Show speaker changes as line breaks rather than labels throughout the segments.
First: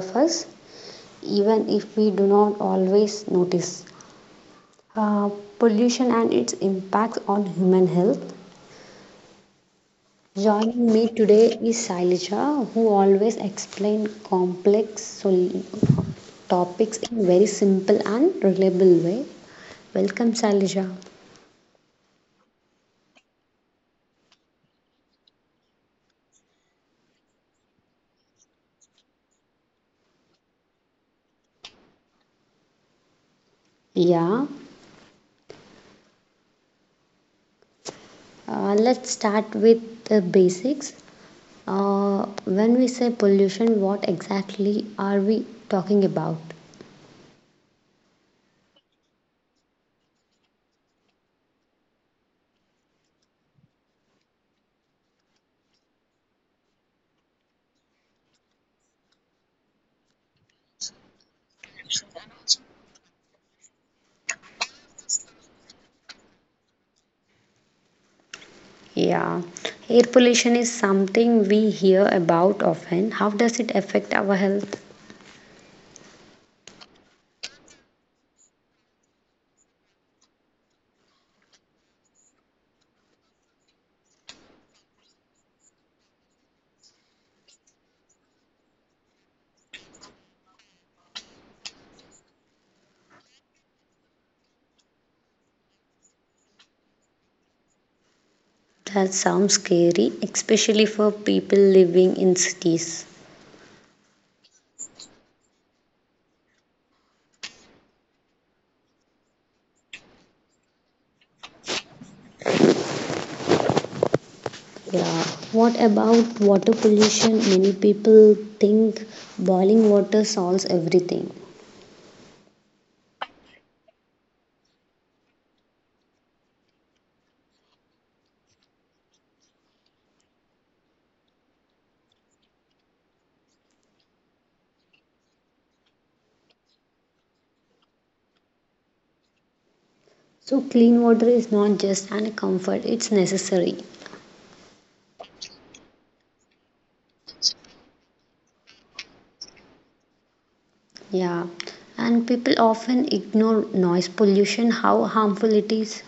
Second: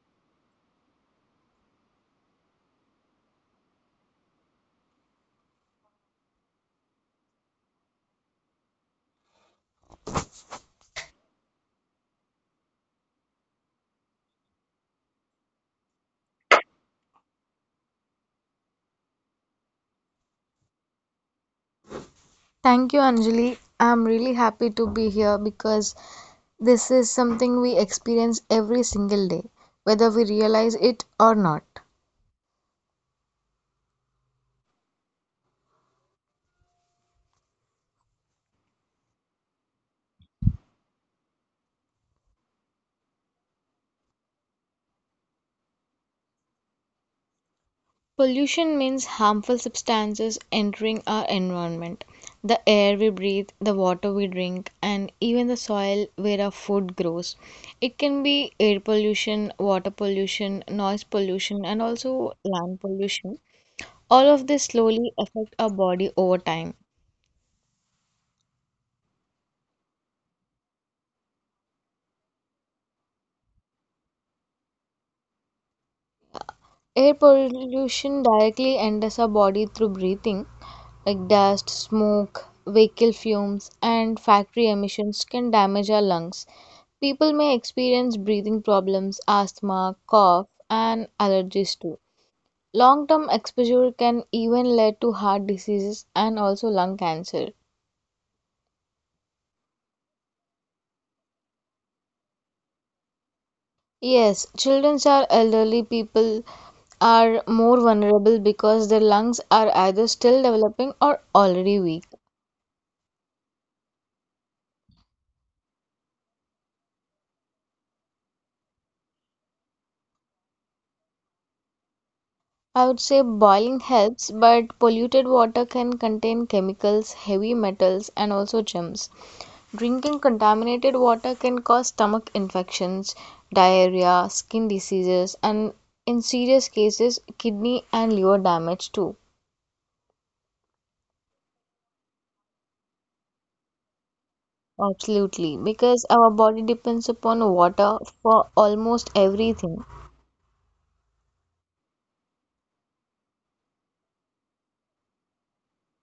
of us, even if we do not always notice. Uh, Pollution and its impact on human health. Joining me today is Sailaja, who always explains complex topics in very simple and reliable way. Welcome, Sailaja.
Thank you, Anjali. I'm really happy to be here because this is something we experience every single day, whether we realize it or not.
Yeah, let's start with the basics. When we say pollution, what exactly are we talking about?
Pollution means harmful substances entering our environment: the air we breathe, the water we drink, and even the soil where our food grows. It can be air pollution, water pollution, noise pollution, and also land pollution. All of this slowly affect our body over time.
Yeah, air pollution is something we hear about often. How does it affect our health?
Air pollution directly enters our body through breathing, like dust, smoke, vehicle fumes, and factory emissions can damage our lungs. People may experience breathing problems, asthma, cough, and allergies too. Long term exposure can even lead to heart diseases and also lung cancer.
That sounds scary, especially for people living in cities.
Yes, children or elderly people are more vulnerable because their lungs are either still developing or already weak.
Yeah. What about water pollution? Many people think boiling water solves everything.
I would say boiling helps, but polluted water can contain chemicals, heavy metals, and also germs. Drinking contaminated water can cause stomach infections, diarrhea, skin diseases, and in serious cases, kidney and liver damage too.
So, clean water is not just an comfort, it's necessary.
Absolutely, because our body depends upon water for almost everything.
Yeah, and people often ignore noise pollution, how harmful it is.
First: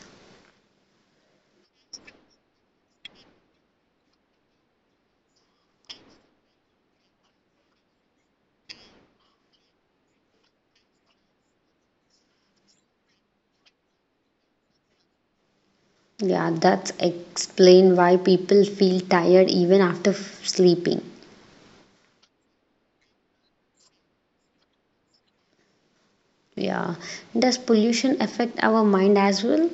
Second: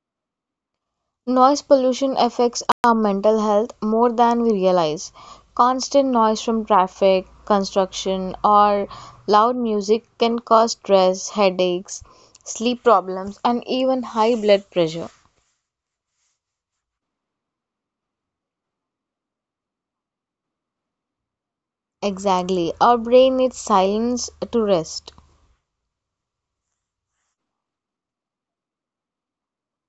Noise pollution affects our mental health more than we realize. Constant noise from traffic, construction, or loud music can cause stress, headaches, sleep problems, and even high blood pressure.
Yeah, that's explain why people feel tired even after sleeping.
Exactly. Our brain needs silence to rest.
Yeah, does pollution affect our mind as well?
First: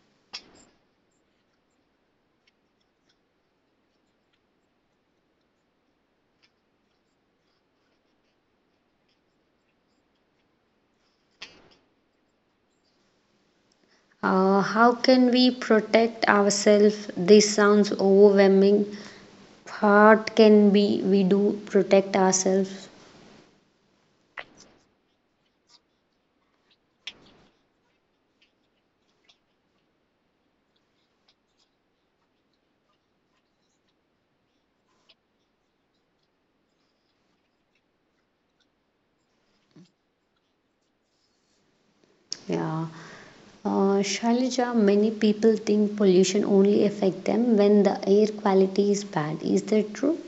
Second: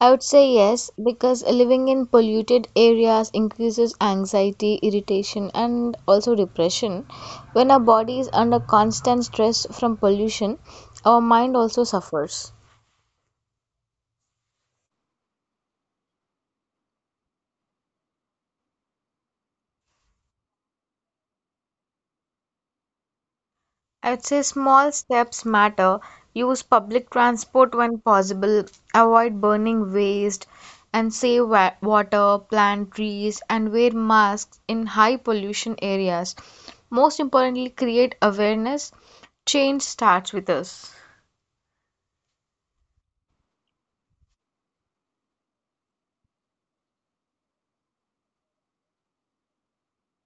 I would say yes, because living in polluted areas increases anxiety, irritation, and also depression. When our body is under constant stress from pollution, our mind also suffers.
How can we protect ourselves? This sounds overwhelming. What can we do protect ourselves?
I would say small steps matter. Use public transport when possible, avoid burning waste, and save water, plant trees, and wear masks in high pollution areas. Most importantly, create awareness. Change starts with us.
Yeah. Shailaja, many people think pollution only affect them when the air quality is bad. Is that true?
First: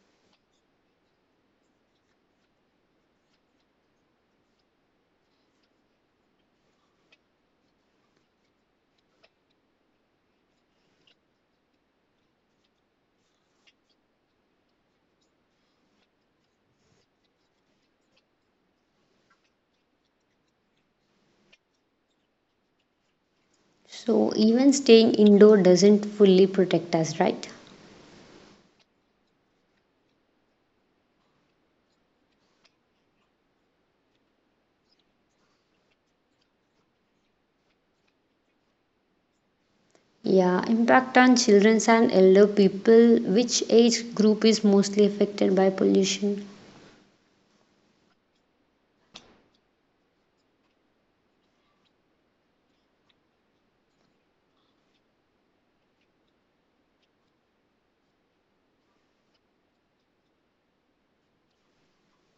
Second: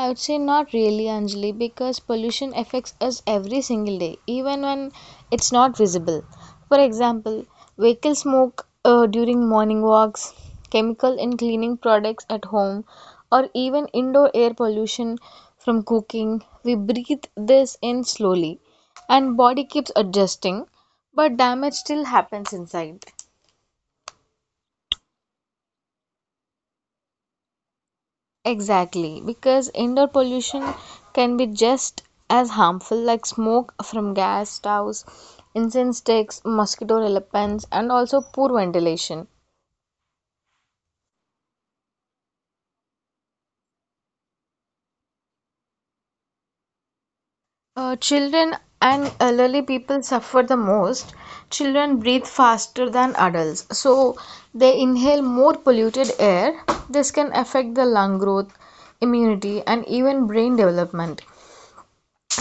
I would say not really, Anjali, because pollution affects us every single day, even when it's not visible. For example, vehicle smoke during morning walks, chemical in cleaning products at home, or even indoor air pollution from cooking. We breathe this in slowly, and body keeps adjusting, but damage still happens inside.
So even staying indoor doesn't fully protect us, right?
Exactly, because indoor pollution can be just as harmful, like smoke from gas stoves, incense sticks, mosquito repellents, and also poor ventilation.
Yeah, impact on children and elder people. Which age group is mostly affected by pollution?
Children and elderly people suffer the most. Children breathe faster than adults, so they inhale more polluted air. This can affect the lung growth, immunity, and even brain development.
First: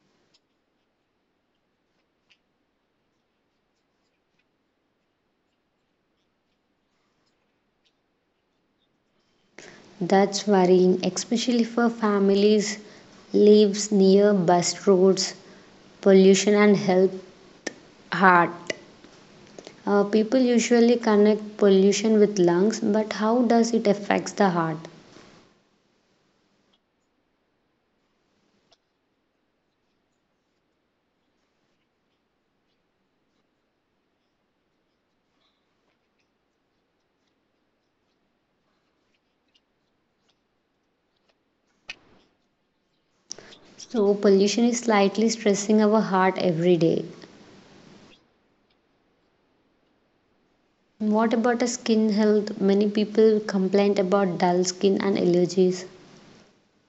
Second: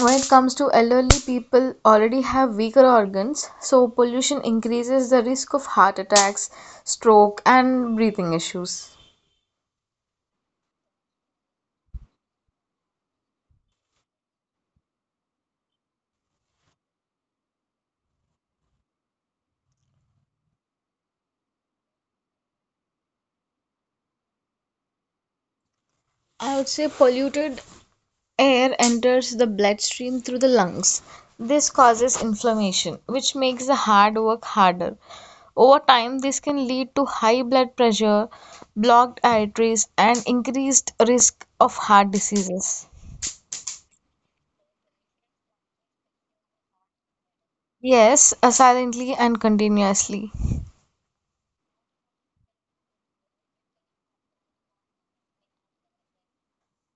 When it comes to elderly people, already have weaker organs, so pollution increases the risk of heart attacks, stroke, and breathing issues.
That's worrying, especially for families lives near bus roads. Pollution and health, heart. People usually connect pollution with lungs, but how does it affects the heart?
I would say polluted air enters the bloodstream through the lungs. This causes inflammation, which makes the hard work harder. Over time, this can lead to high blood pressure, blocked arteries, and increased risk of heart diseases.
So pollution is slightly stressing our heart every day.
Yes, silently and continuously.
What about a skin health? Many people complain about dull skin and allergies.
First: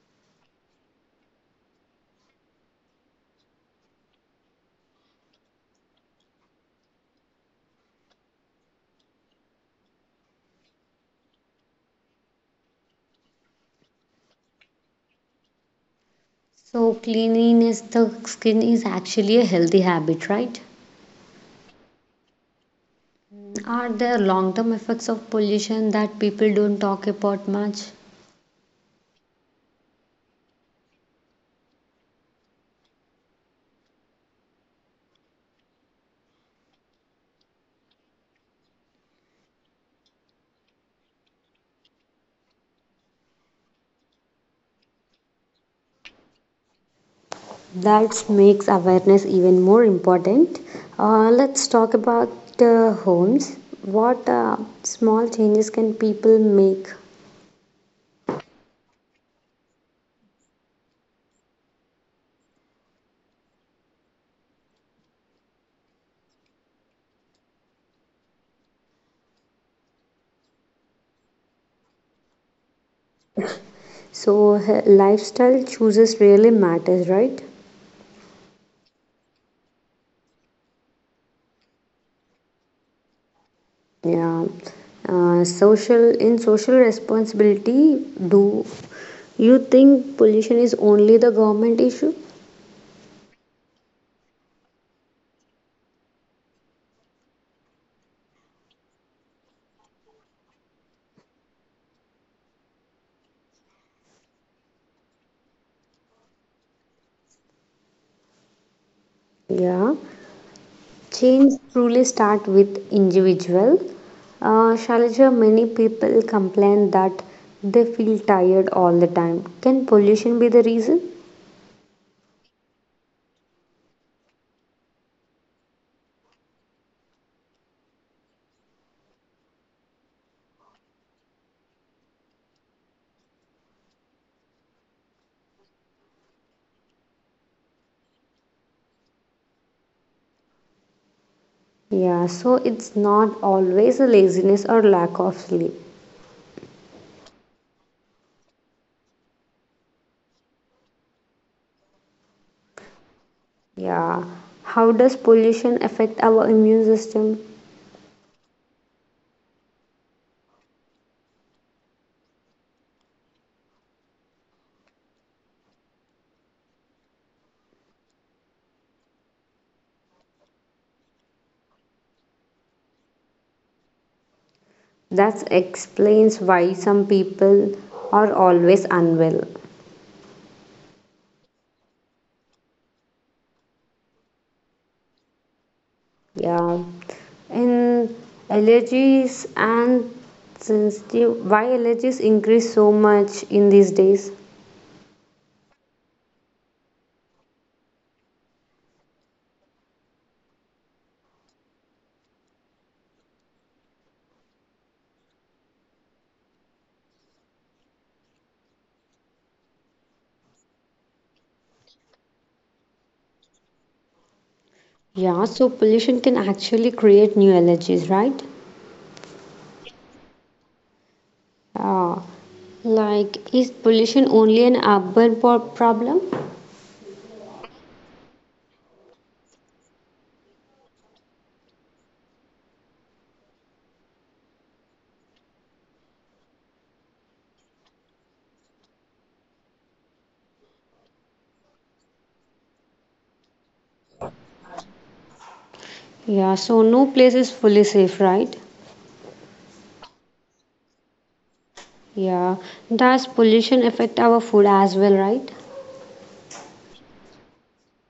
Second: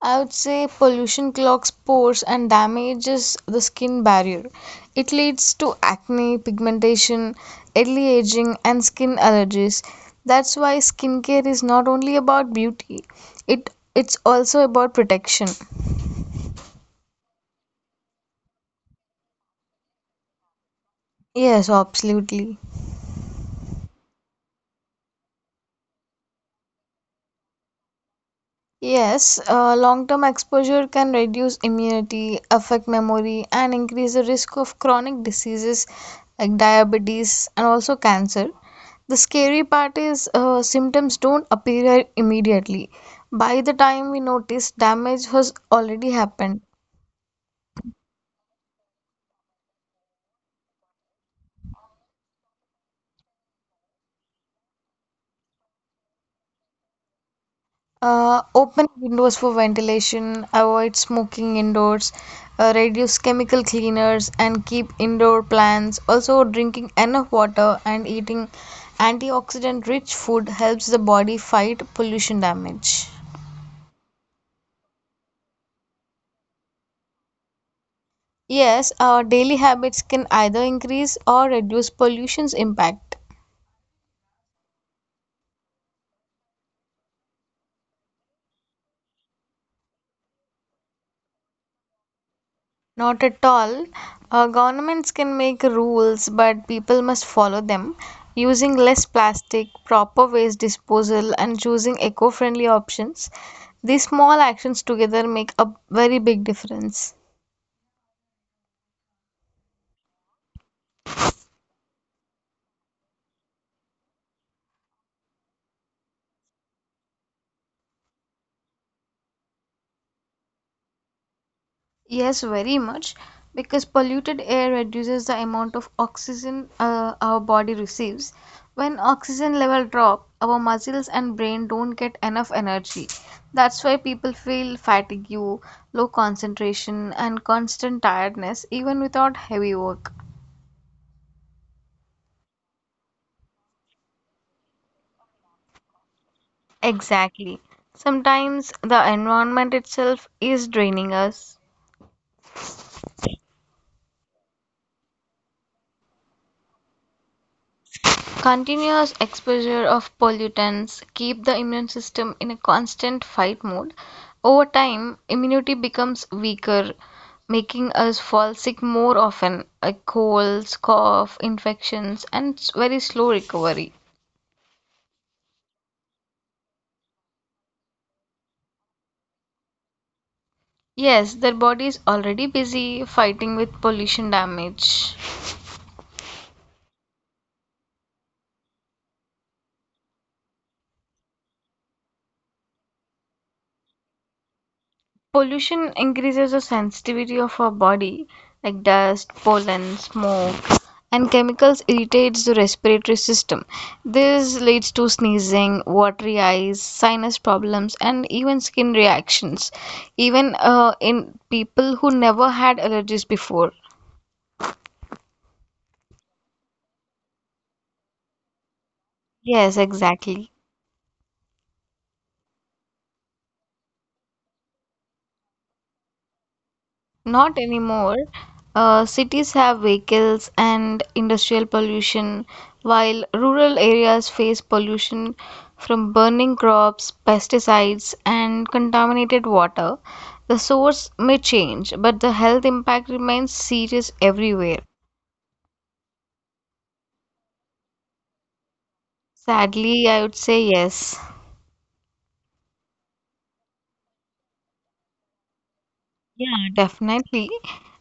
I would say pollution clogs pores and damages the skin barrier. It leads to acne, pigmentation, early aging, and skin allergies. That's why skincare is not only about beauty, it's also about protection.
So, cleanliness the skin is actually a healthy habit, right?
Yes, absolutely.
Are there long term effects of pollution that people don't talk about much?
Yes, long term exposure can reduce immunity, affect memory, and increase the risk of chronic diseases like diabetes and also cancer. The scary part is symptoms don't appear immediately. By the time we notice, damage has already happened.
That makes awareness even more important. Let's talk about homes. What small changes can people make?
Open windows for ventilation, avoid smoking indoors, reduce chemical cleaners, and keep indoor plants. Also, drinking enough water and eating antioxidant rich food helps the body fight pollution damage.
So, lifestyle choices really matters, right?
Yes, daily habits can either increase or reduce pollution's impact.
Yeah. Social responsibility, do you think pollution is only the government issue?
Not at all. Governments can make rules, but people must follow them. Using less plastic, proper waste disposal, and choosing eco friendly options. These small actions together make a very big difference.
Yeah. Change truly start with individual. Shailaja, many people complain that they feel tired all the time. Can pollution be the reason?
Yes, very much, because polluted air reduces the amount of oxygen our body receives. When oxygen level drop, our muscles and brain don't get enough energy. That's why people feel fatigue, low concentration, and constant tiredness even without heavy work.
Yeah, so it's not always a laziness or lack of sleep.
Exactly. Sometimes the environment itself is draining us.
Yeah. How does pollution affect our immune system?
Continuous exposure of pollutants keep the immune system in a constant fight mode. Over time, immunity becomes weaker, making us fall sick more often, like colds, cough, infections, and very slow recovery.
That explains why some people are always unwell.
Yes, their body is already busy fighting with pollution damage.
Yeah. And allergies and sensitive, why allergies increase so much in these days?
Pollution increases the sensitivity of our body, like dust, pollen, smoke, and chemicals irritates the respiratory system. This leads to sneezing, watery eyes, sinus problems, and even skin reactions, even in people who never had allergies before.
Yeah, so pollution can actually create new allergies, right?
Yes, exactly.
Yeah. Like, is pollution only an urban problem?
Not anymore. Cities have vehicles and industrial pollution, while rural areas face pollution from burning crops, pesticides, and contaminated water. The source may change, but the health impact remains serious everywhere.
Yeah, so no place is fully safe, right?
Sadly, I would say yes.
Yeah, does pollution affect our food as well, right?
Yeah, definitely.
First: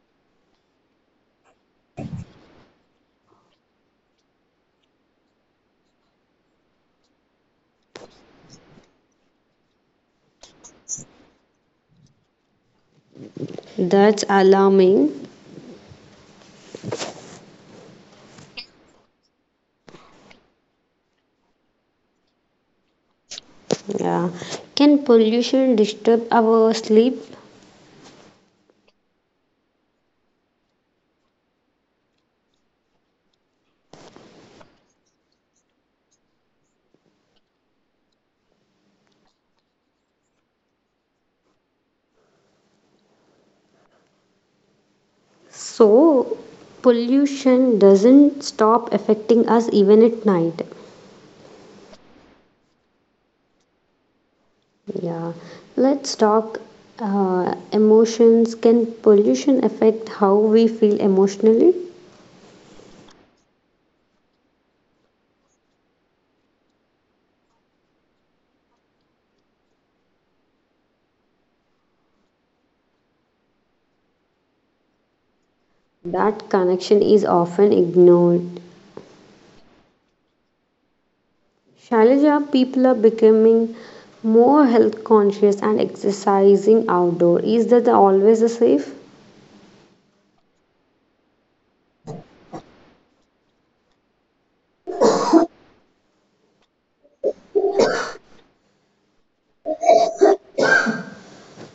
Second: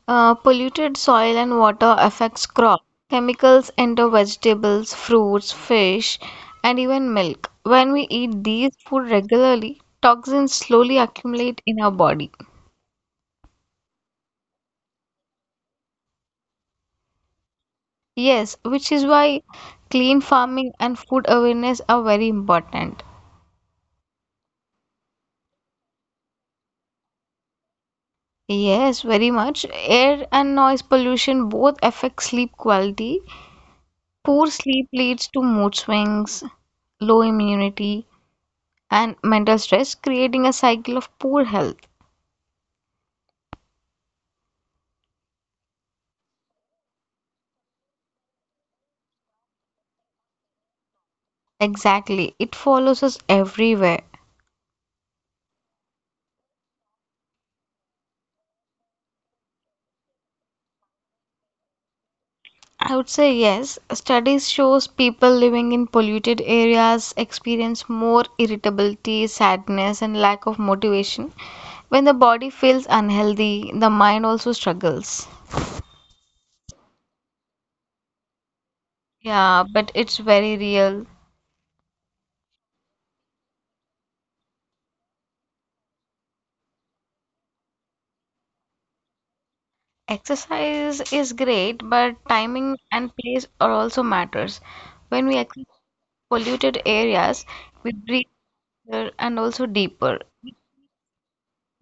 Polluted soil and water affects crops. Chemicals enter vegetables, fruits, fish, and even milk. When we eat these food regularly, toxins slowly accumulate in our body.
That's alarming.
Yes, which is why clean farming and food awareness are very important.
Yeah. Can pollution disturb our sleep?
Yes, very much. Air and noise pollution both affect sleep quality. Poor sleep leads to mood swings, low immunity, and mental stress, creating a cycle of poor health.
So, pollution doesn't stop affecting us even at night.
Exactly, it follows us everywhere.
Yeah. Let's talk emotions. Can pollution affect how we feel emotionally?
I would say yes. Studies shows people living in polluted areas experience more irritability, sadness and lack of motivation. When the body feels unhealthy, the mind also struggles.
That connection is often ignored.
Yeah, but it's very real.
Shailaja, people are becoming more health conscious and exercising outdoor. Is that always a safe?
Exercise is great, but timing and place are also matters. When we exercise in polluted areas, we breathe faster and also deeper,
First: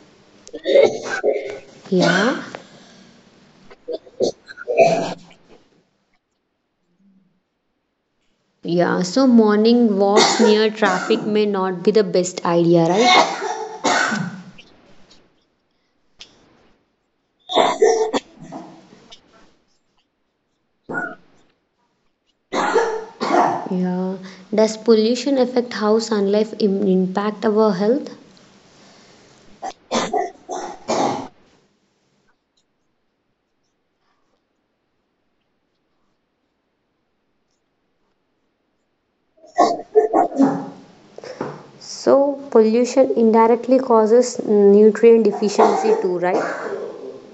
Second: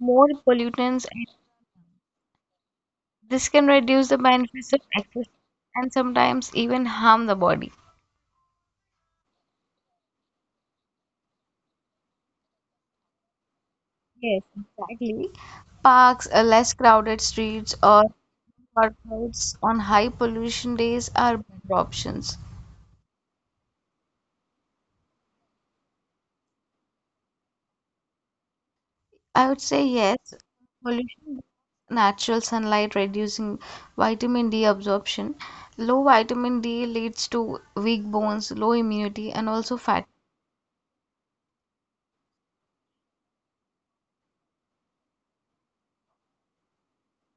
more pollutants, and
Yeah.
this can reduce the benefits of access and sometimes even harm the body.
Yeah, so morning walks near traffic may not be the best idea, right?
Yes, exactly. Parks, less crowded streets, or workouts on high pollution days are better options.
Yeah. Does pollution affect how sunlight impact our health?
I would say yes, pollution, natural sunlight reducing vitamin D absorption. Low vitamin D leads to weak bones, low immunity, and also fat.
So, pollution indirectly causes nutrient deficiency too, right?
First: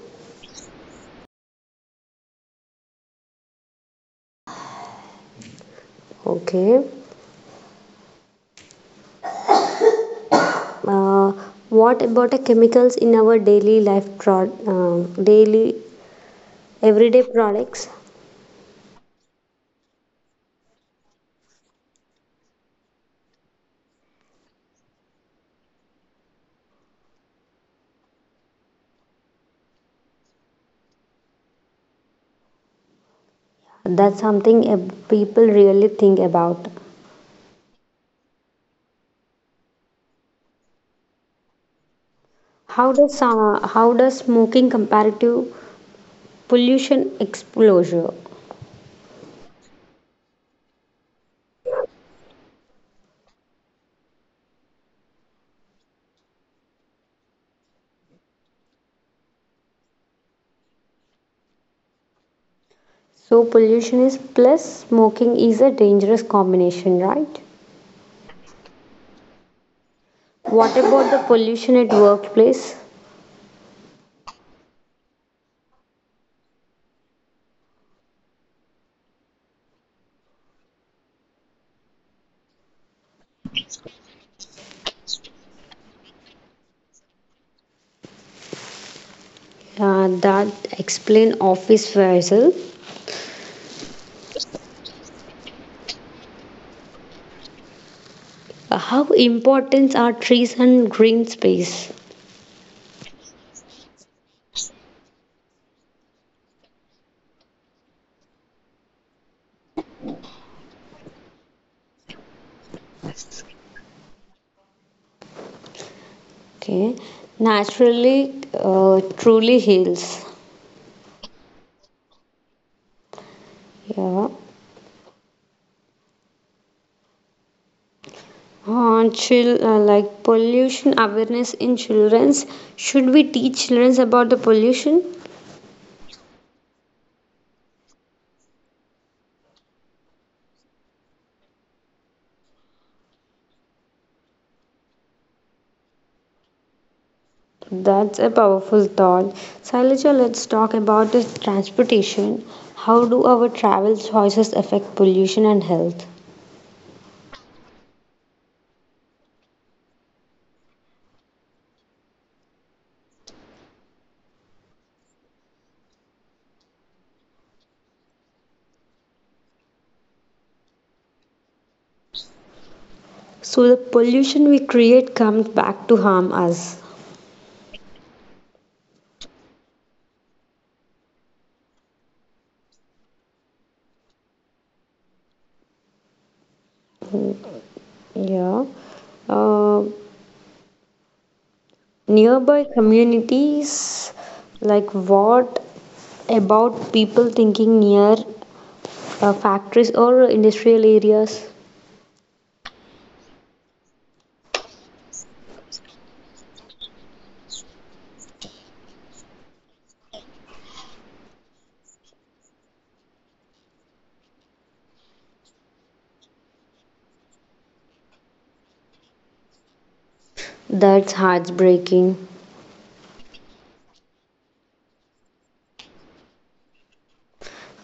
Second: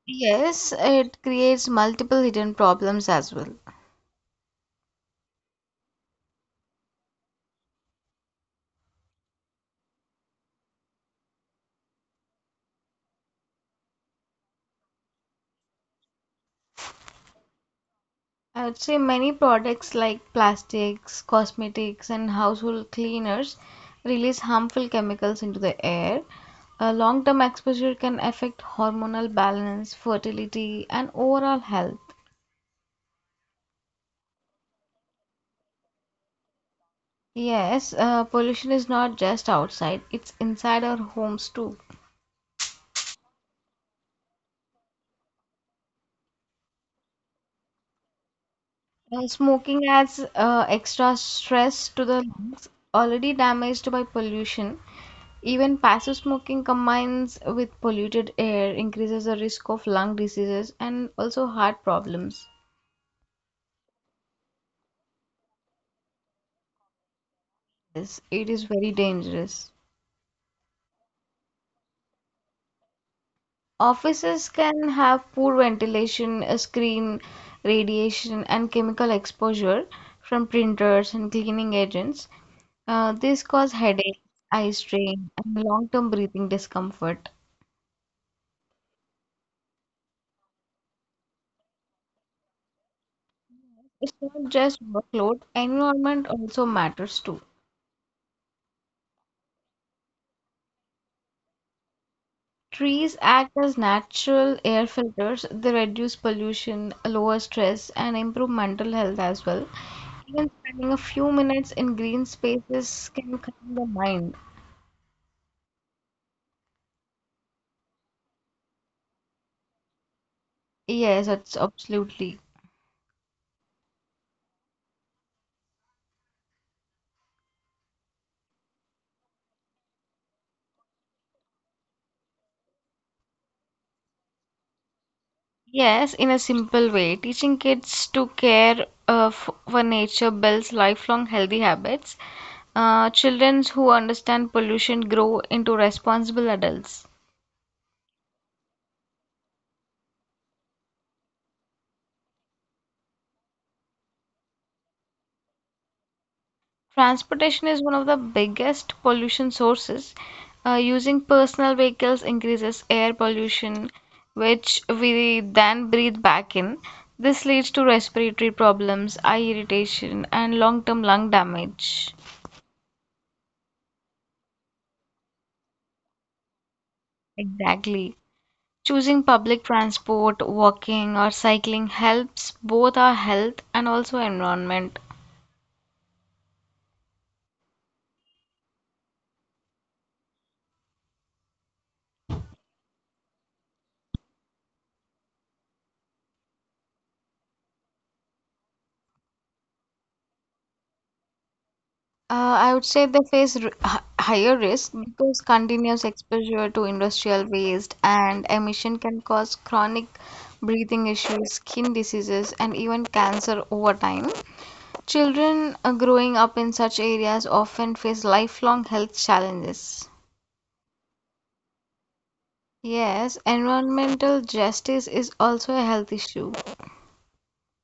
Yes, it creates multiple hidden problems as well.
Okay. Uh, what about the chemicals in our daily life, pro- daily everyday products?
I would say many products like plastics, cosmetics, and household cleaners release harmful chemicals into the air. A long term exposure can affect hormonal balance, fertility, and overall health.
That's something people really think about.
Yes, pollution is not just outside, it's inside our homes too.
How does smoking comparative pollution exposure
Smoking adds extra stress to the lungs already damaged by pollution. Even passive smoking combines with polluted air, increases the risk of lung diseases and also heart problems.
so pollution is plus smoking is a dangerous combination, right?
Yes, it is very dangerous.
What about the pollution at workplace?
Offices can have poor ventilation, screen radiation, and chemical exposure from printers and cleaning agents. This cause headache, eye strain, and long-term breathing discomfort.
Uh, that explain office vessel.
It's not just workload, environment also matters too.
How important are trees and green space?
Trees act as natural air filters. They reduce pollution, lower stress, and improve mental health as well. Even spending a few minutes in green spaces can calm the mind.
Okay, naturally, uh, truly heals.
Yes, that's absolutely.
Yeah. Like, pollution awareness in children's, should we teach children about the pollution?
Yes, in a simple way, teaching kids to care for nature builds lifelong healthy habits. Children who understand pollution grow into responsible adults.
That's a powerful thought. Sailaja, let's talk about the transportation. How do our travel choices affect pollution and health?
Transportation is one of the biggest pollution sources. Using personal vehicles increases air pollution, which we then breathe back in. This leads to respiratory problems, eye irritation, and long-term lung damage.
So the pollution we create comes back to harm us.
Exactly. Choosing public transport, walking, or cycling helps both our health and also environment.
Yeah. Uh, nearby communities, like what about people thinking near factories or industrial areas?
I would say they face r h higher risk because continuous exposure to industrial waste and emission can cause chronic breathing issues, skin diseases, and even cancer over time. Children growing up in such areas often face lifelong health challenges.
That's heartbreaking.
Yes, environmental justice is also a health issue.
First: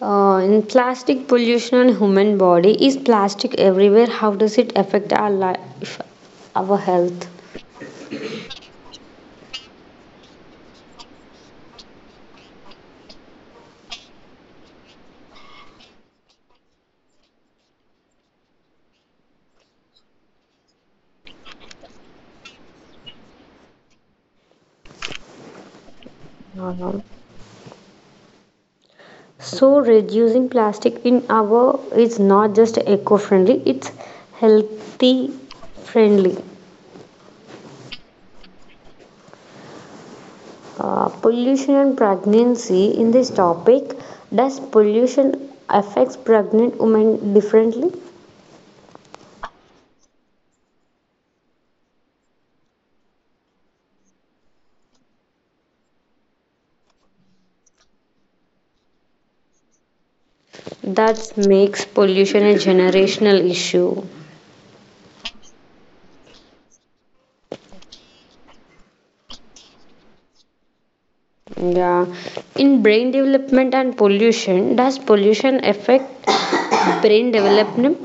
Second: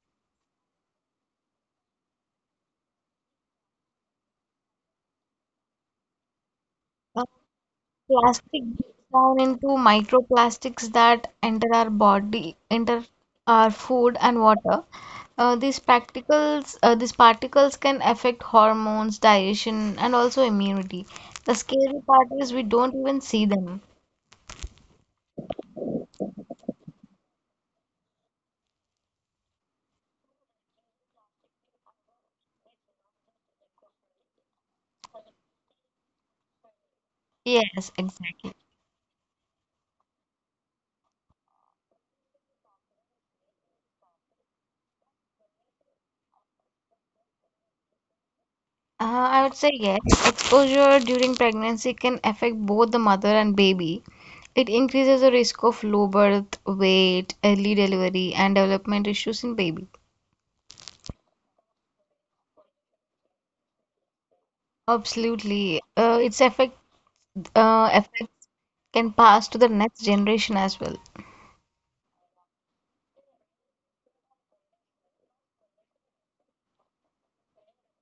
In plastic pollution on human body, is plastic everywhere? How does it affect our life, our health?
Plastic breaks down into microplastics that enter our body, enter our food and water. These particles can affect hormones, digestion, and also immunity. The scary part is we don't even see them.
Uh, So reducing plastic in our is not just eco-friendly; it's healthy friendly.
Yes, exactly.
Pollution and pregnancy in this topic. Does pollution affects pregnant women differently?
I would say yes. Exposure during pregnancy can affect both the mother and baby. It increases the risk of low birth, weight, early delivery, and development issues in baby.
That makes pollution a generational issue.
Absolutely. Its effects can pass to the next generation as well.
Yeah. In brain development and pollution, does pollution affect brain development?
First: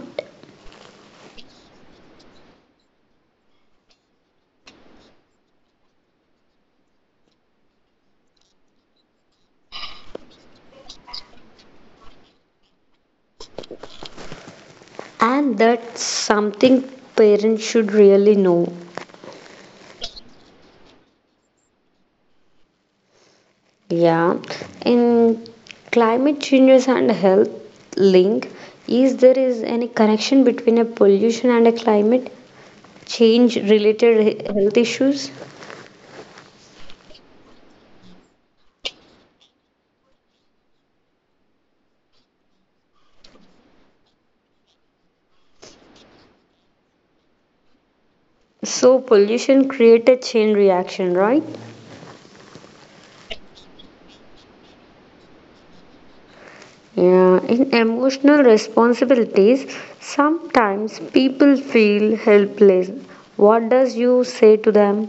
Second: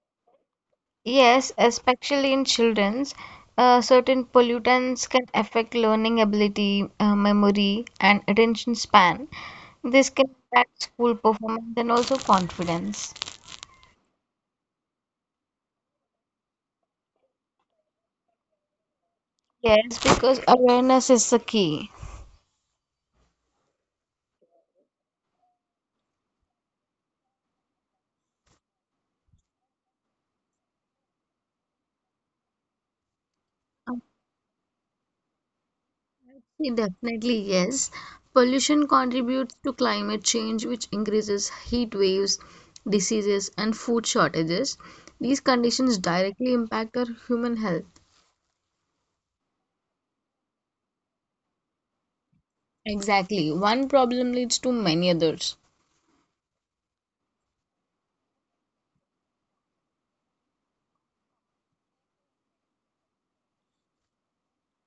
Yes, especially in children's, certain pollutants can affect learning ability, memory, and attention span. This can impact school performance and also confidence.
And that's something parents should really know.
Yes, because awareness is the key.
Yeah. In climate changes and health link, is there is any connection between a pollution and a climate change related health issues?
Definitely, yes. Pollution contributes to climate change, which increases heat waves, diseases, and food shortages. These conditions directly impact our human health.
So pollution create a chain reaction, right?
Exactly. One problem leads to many others.
Yeah, in emotional responsibilities, sometimes people feel helpless. What does you say to them?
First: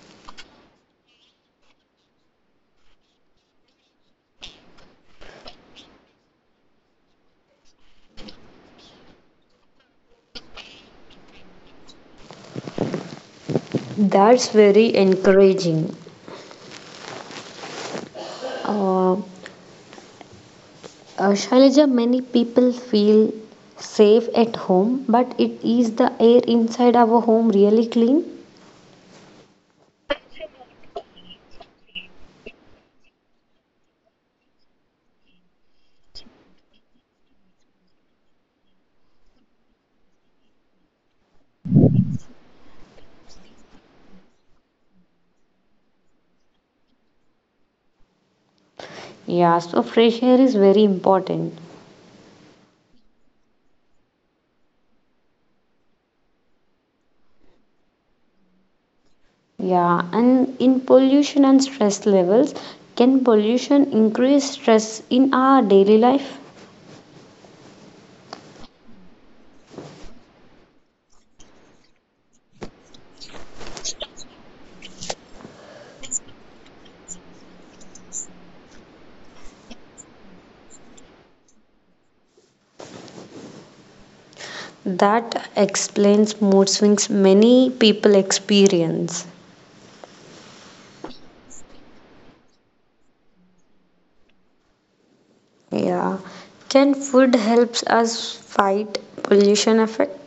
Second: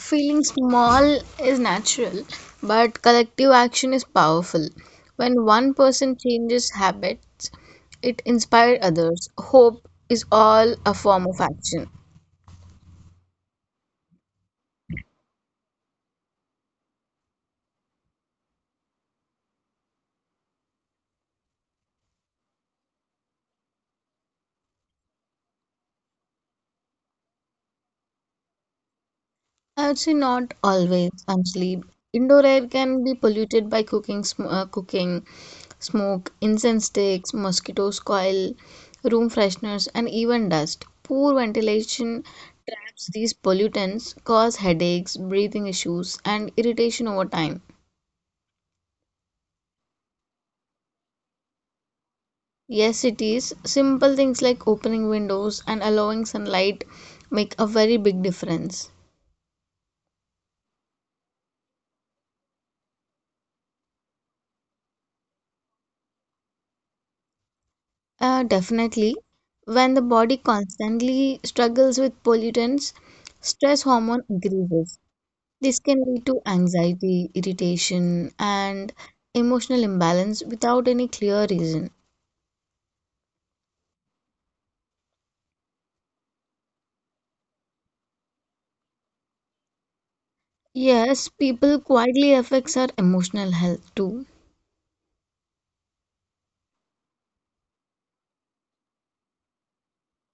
Feeling small is natural, but collective action is powerful. When one person changes habits, it inspires others. Hope is all a form of action.
That's very encouraging. Uh, Shailaja, many people feel safe at home, but it is the air inside our home really clean?
I would say not always, actually. Indoor air can be polluted by cooking, smoke, incense sticks, mosquitoes coil, room fresheners, and even dust. Poor ventilation traps these pollutants, cause headaches, breathing issues, and irritation over time.
Yeah, so fresh air is very important.
Yes, it is. Simple things like opening windows and allowing sunlight make a very big difference.
Yeah, and in pollution and stress levels, can pollution increase stress in our daily life?
Definitely. When the body constantly struggles with pollutants, stress hormone increases. This can lead to anxiety, irritation, and emotional imbalance without any clear reason.
That explains mood swings many people experience.
Yes, people quietly affects our emotional health too.
Yeah. Can food helps us fight pollution effect?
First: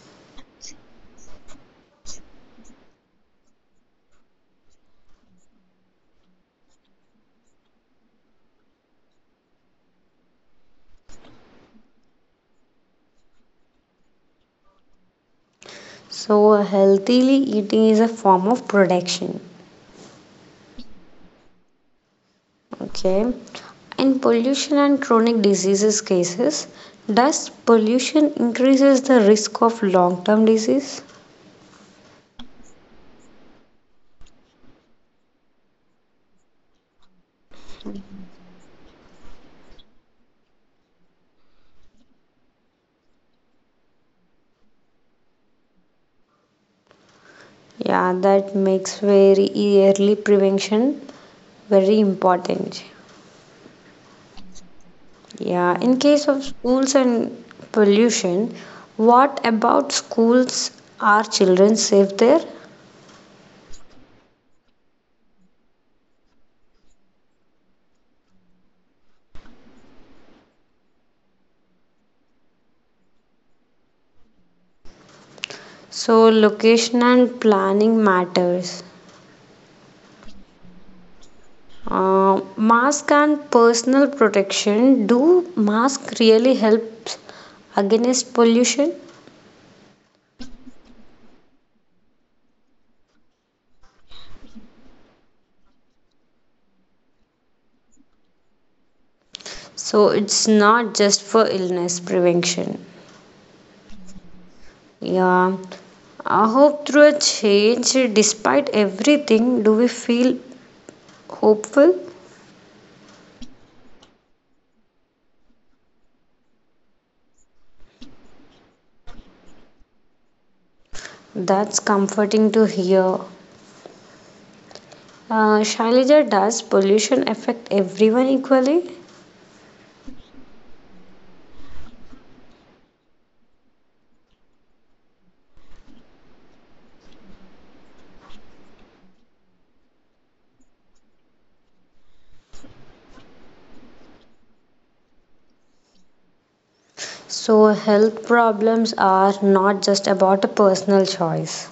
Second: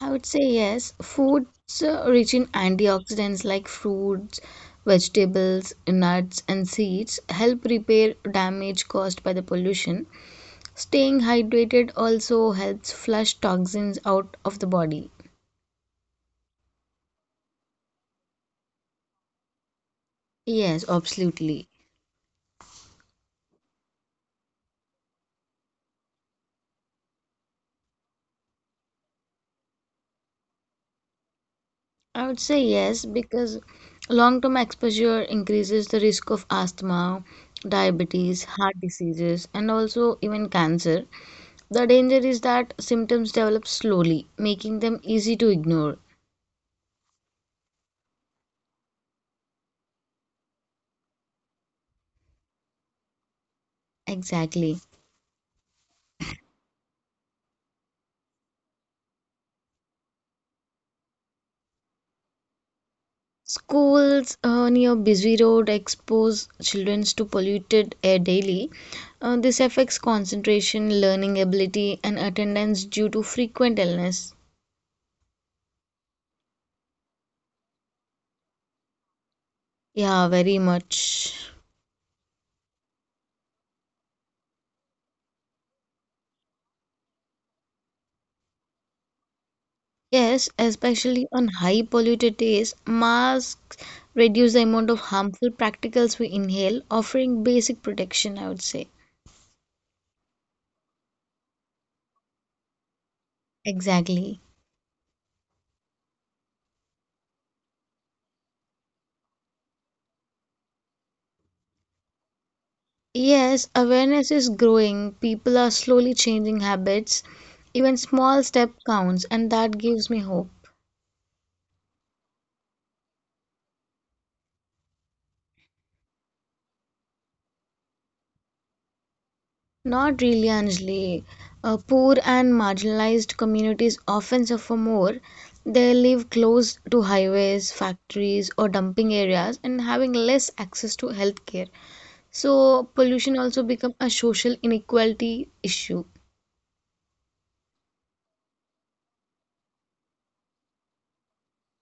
I would say yes. Foods rich in antioxidants like fruits, vegetables, nuts, and seeds help repair damage caused by the pollution. Staying hydrated also helps flush toxins out of the body.
So healthily eating is a form of protection.
Yes, absolutely.
Okay. In pollution and chronic diseases cases, does pollution increases the risk of long-term disease?
I would say yes because long term exposure increases the risk of asthma, diabetes, heart diseases, and also even cancer. The danger is that symptoms develop slowly, making them easy to ignore.
Yeah, that makes very early prevention very important.
Exactly.
Yeah, in case of schools and pollution, what about schools? Are children safe there?
Schools near busy road expose children to polluted air daily. This affects concentration, learning ability, and attendance due to frequent illness.
So, location and planning matters.
Yeah, very much.
Mask and personal protection. Do mask really helps against pollution?
Yes, especially on high polluted days, masks reduce the amount of harmful particles we inhale, offering basic protection, I would say.
So it's not just for illness prevention.
Exactly.
Yeah, I hope through a change, despite everything, do we feel hopeful?
Yes, awareness is growing. People are slowly changing habits. Even small step counts, and that gives me hope.
That's comforting to hear. Shailija, does pollution affect everyone equally?
Not really, Anjali. Poor and marginalized communities often suffer more. They live close to highways, factories, or dumping areas and having less access to healthcare. So, pollution also becomes a social inequality issue.
So, health problems are not just about a personal choice.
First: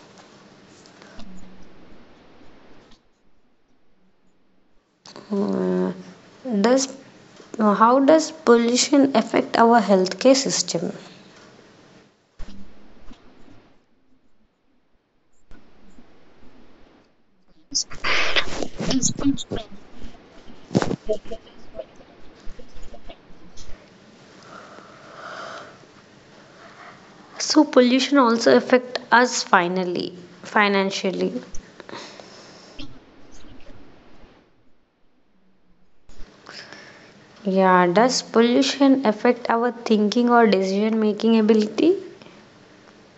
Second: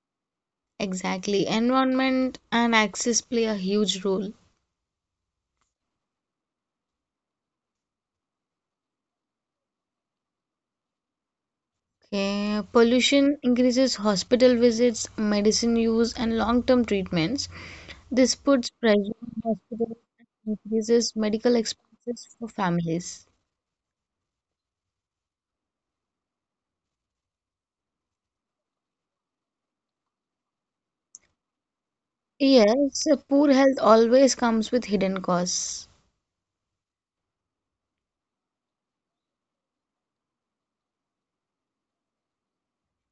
Exactly. Environment and access play a huge role.
Uh, does how does pollution affect our healthcare system?
Okay, pollution increases hospital visits, medicine use, and long-term treatments. This puts pressure on hospitals and increases medical expenses for families.
So, pollution also affect us finally, financially.
Yes, poor health always comes with hidden costs.
Yeah, does pollution affect our thinking or decision making ability?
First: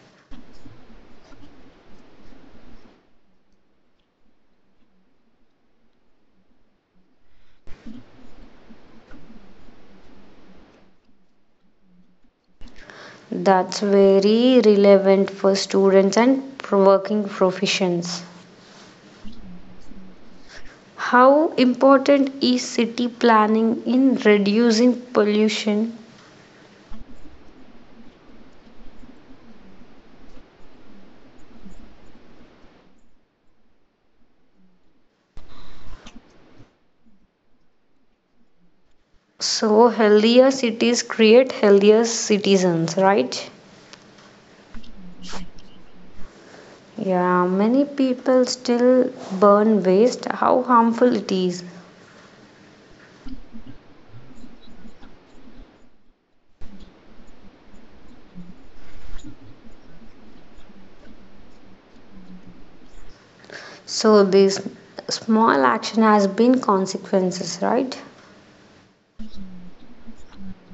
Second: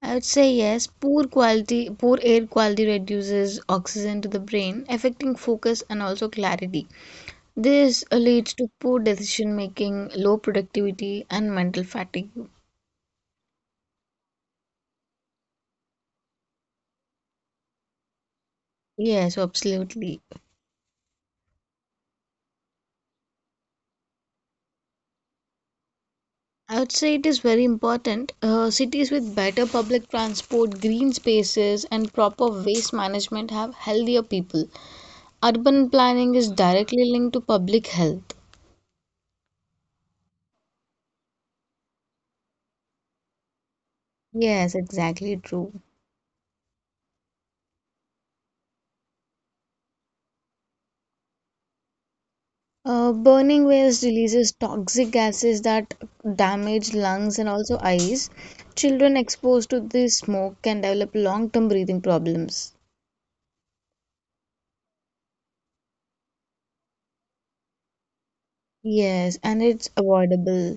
I would say yes, poor quality, poor air quality reduces oxygen to the brain, affecting focus and also clarity. This leads to poor decision making, low productivity, and mental fatigue.
That's very relevant for students and working professions.
Yes, absolutely.
How important is city planning in reducing pollution?
I would say it is very important. Cities with better public transport, green spaces, and proper waste management have healthier people. Urban planning is directly linked to public health.
So, healthier cities create healthier citizens, right?
Yes, exactly true.
Yeah, many people still burn waste, how harmful it is.
Burning waste releases toxic gases that damage lungs and also eyes. Children exposed to this smoke can develop long term breathing problems.
So, this small action has been consequences, right?
Yes, and it's avoidable.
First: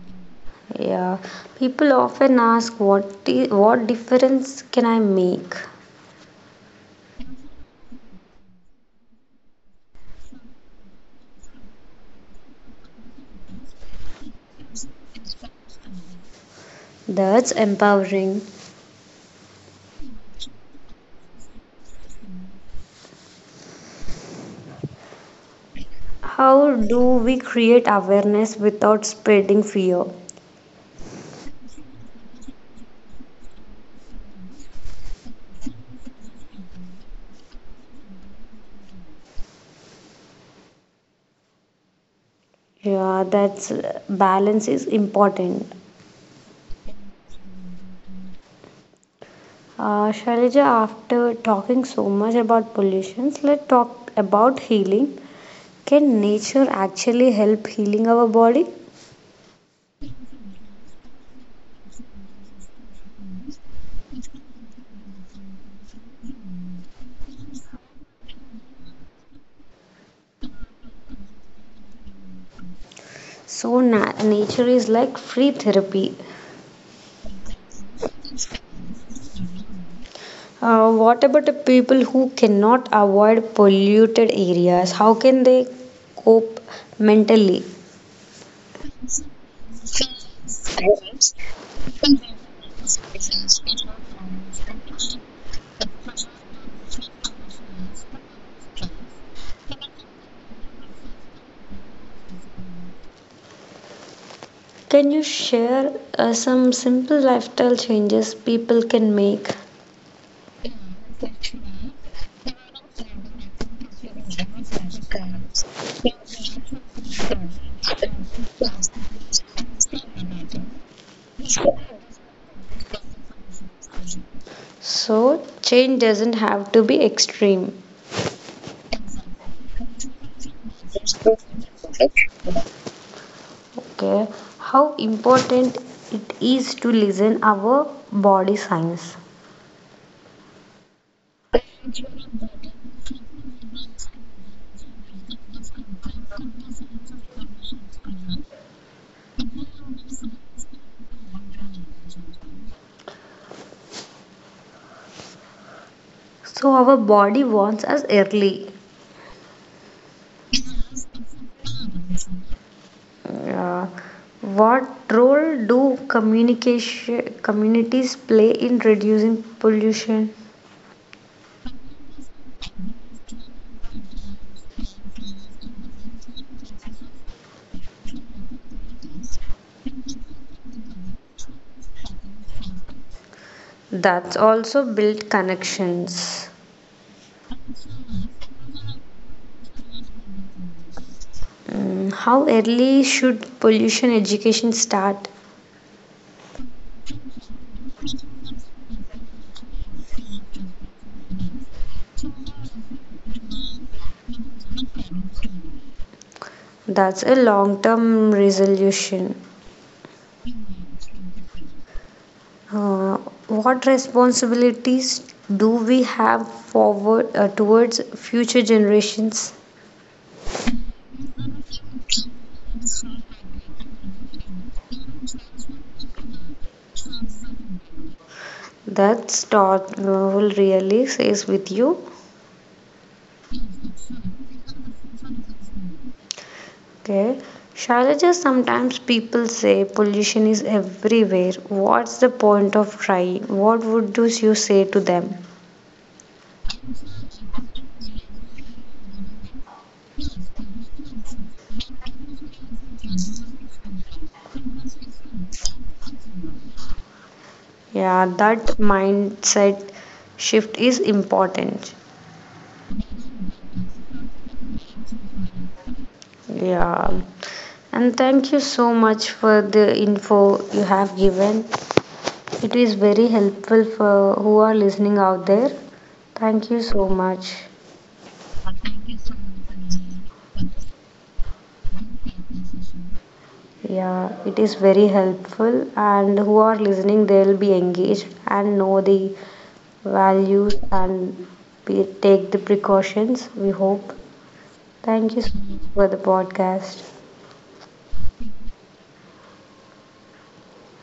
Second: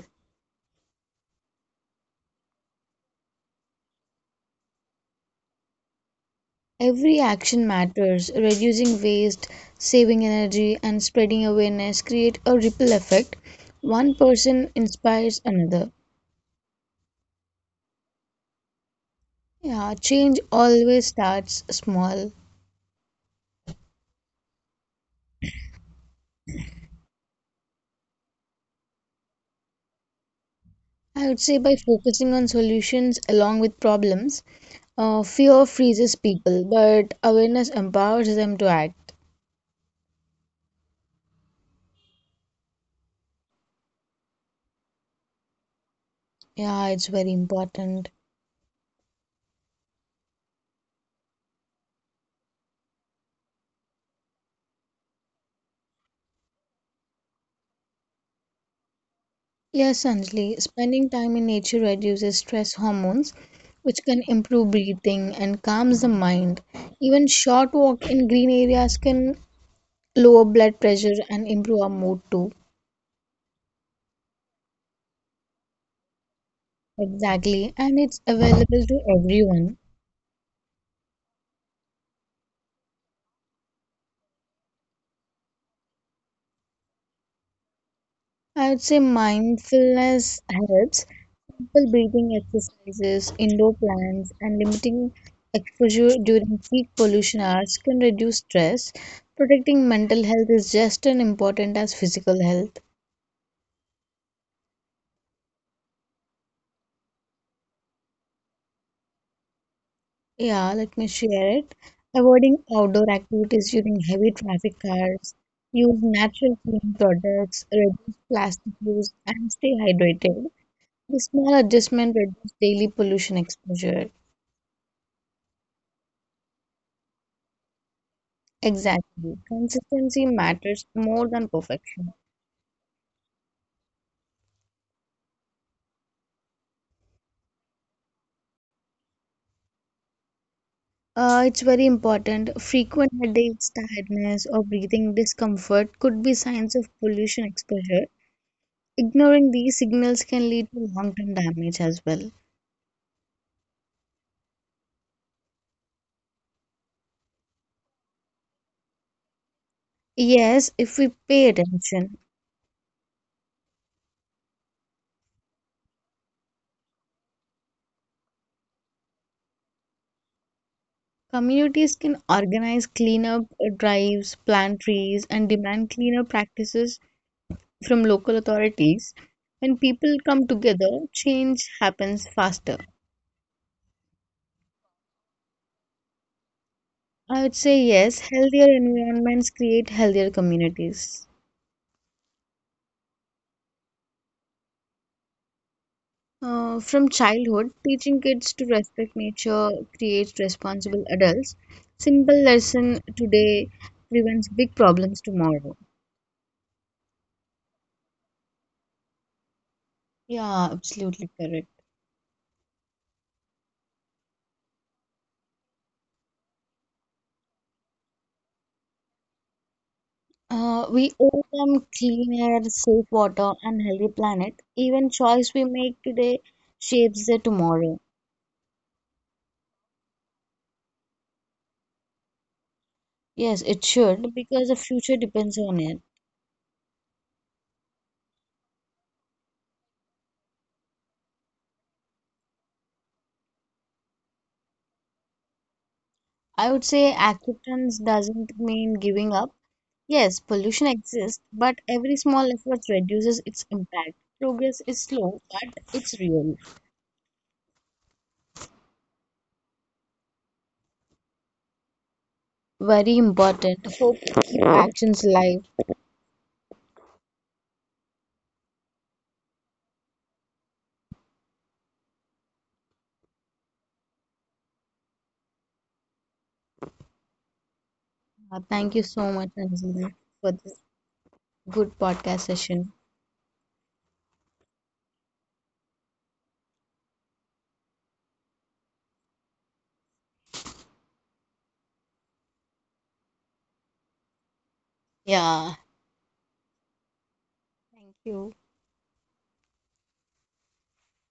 Yeah, people often ask what, what difference can I make?
Every action matters. Reducing waste, saving energy, and spreading awareness create a ripple effect. One person inspires another.
That's empowering.
Yeah, change always starts small.
How do we create awareness without spreading fear?
I would say by focusing on solutions along with problems, fear freezes people, but awareness empowers them to act.
Yeah, that's balance is important.
Yeah, it's very important.
Shailaja, after talking so much about pollution, let's talk about healing. Can nature actually help healing our body?
Yes, Anjali, spending time in nature reduces stress hormones, which can improve breathing and calms the mind. Even short walk in green areas can lower blood pressure and improve our mood too.
So nature is like free therapy.
Exactly, and it's available to everyone.
What about the people who cannot avoid polluted areas? How can they cope mentally?
I would say mindfulness helps. Simple breathing exercises, indoor plants, and limiting exposure during peak pollution hours can reduce stress. Protecting mental health is just as important as physical health.
Can you share some simple lifestyle changes people can make?
Yeah, let me share it. Avoiding outdoor activities during heavy traffic hours, use natural cleaning products, reduce plastic use, and stay hydrated. The small adjustment reduces daily pollution exposure.
So, change doesn't have to be extreme.
Exactly. Consistency matters more than perfection.
Okay. How important it is to listen our body signs.
It's very important. Frequent headaches, tiredness, or breathing discomfort could be signs of pollution exposure. Ignoring these signals can lead to long-term damage as well.
So, our body wants us early.
Yes, if we pay attention,
Uh, what role do communication communities play in reducing pollution?
communities can organize cleanup drives, plant trees, and demand cleaner practices from local authorities. When people come together, change happens faster.
That's also build connections.
I would say yes, healthier environments create healthier communities.
Mm, how early should pollution education start?
From childhood, teaching kids to respect nature creates responsible adults. Simple lesson today prevents big problems tomorrow.
That's a long term resolution.
Yeah, absolutely correct.
Uh, what responsibilities do we have forward towards future generations?
We owe them clean air, safe water, and healthy planet. Even choice we make today shapes the tomorrow.
That's thought will really says with you.
Yes, it should because the future depends on it.
Okay. Shailaja, sometimes people say pollution is everywhere. What's the point of trying? What would you say to them?
I would say acceptance doesn't mean giving up. Yes, pollution exists, but every small effort reduces its impact. Progress is slow, but it's real.
Yeah, that mindset shift is important.
Very important. Hope you keep actions live.
Yeah. And thank you so much for the info you have given. It is very helpful for who are listening out there. Thank you so much.
Thank you so much, Anjali, for this good podcast session.
Yeah, it is very helpful and who are listening they'll be engaged and know the values and we take the precautions we hope. Thank you
Yeah,
so much for the podcast.
thank you.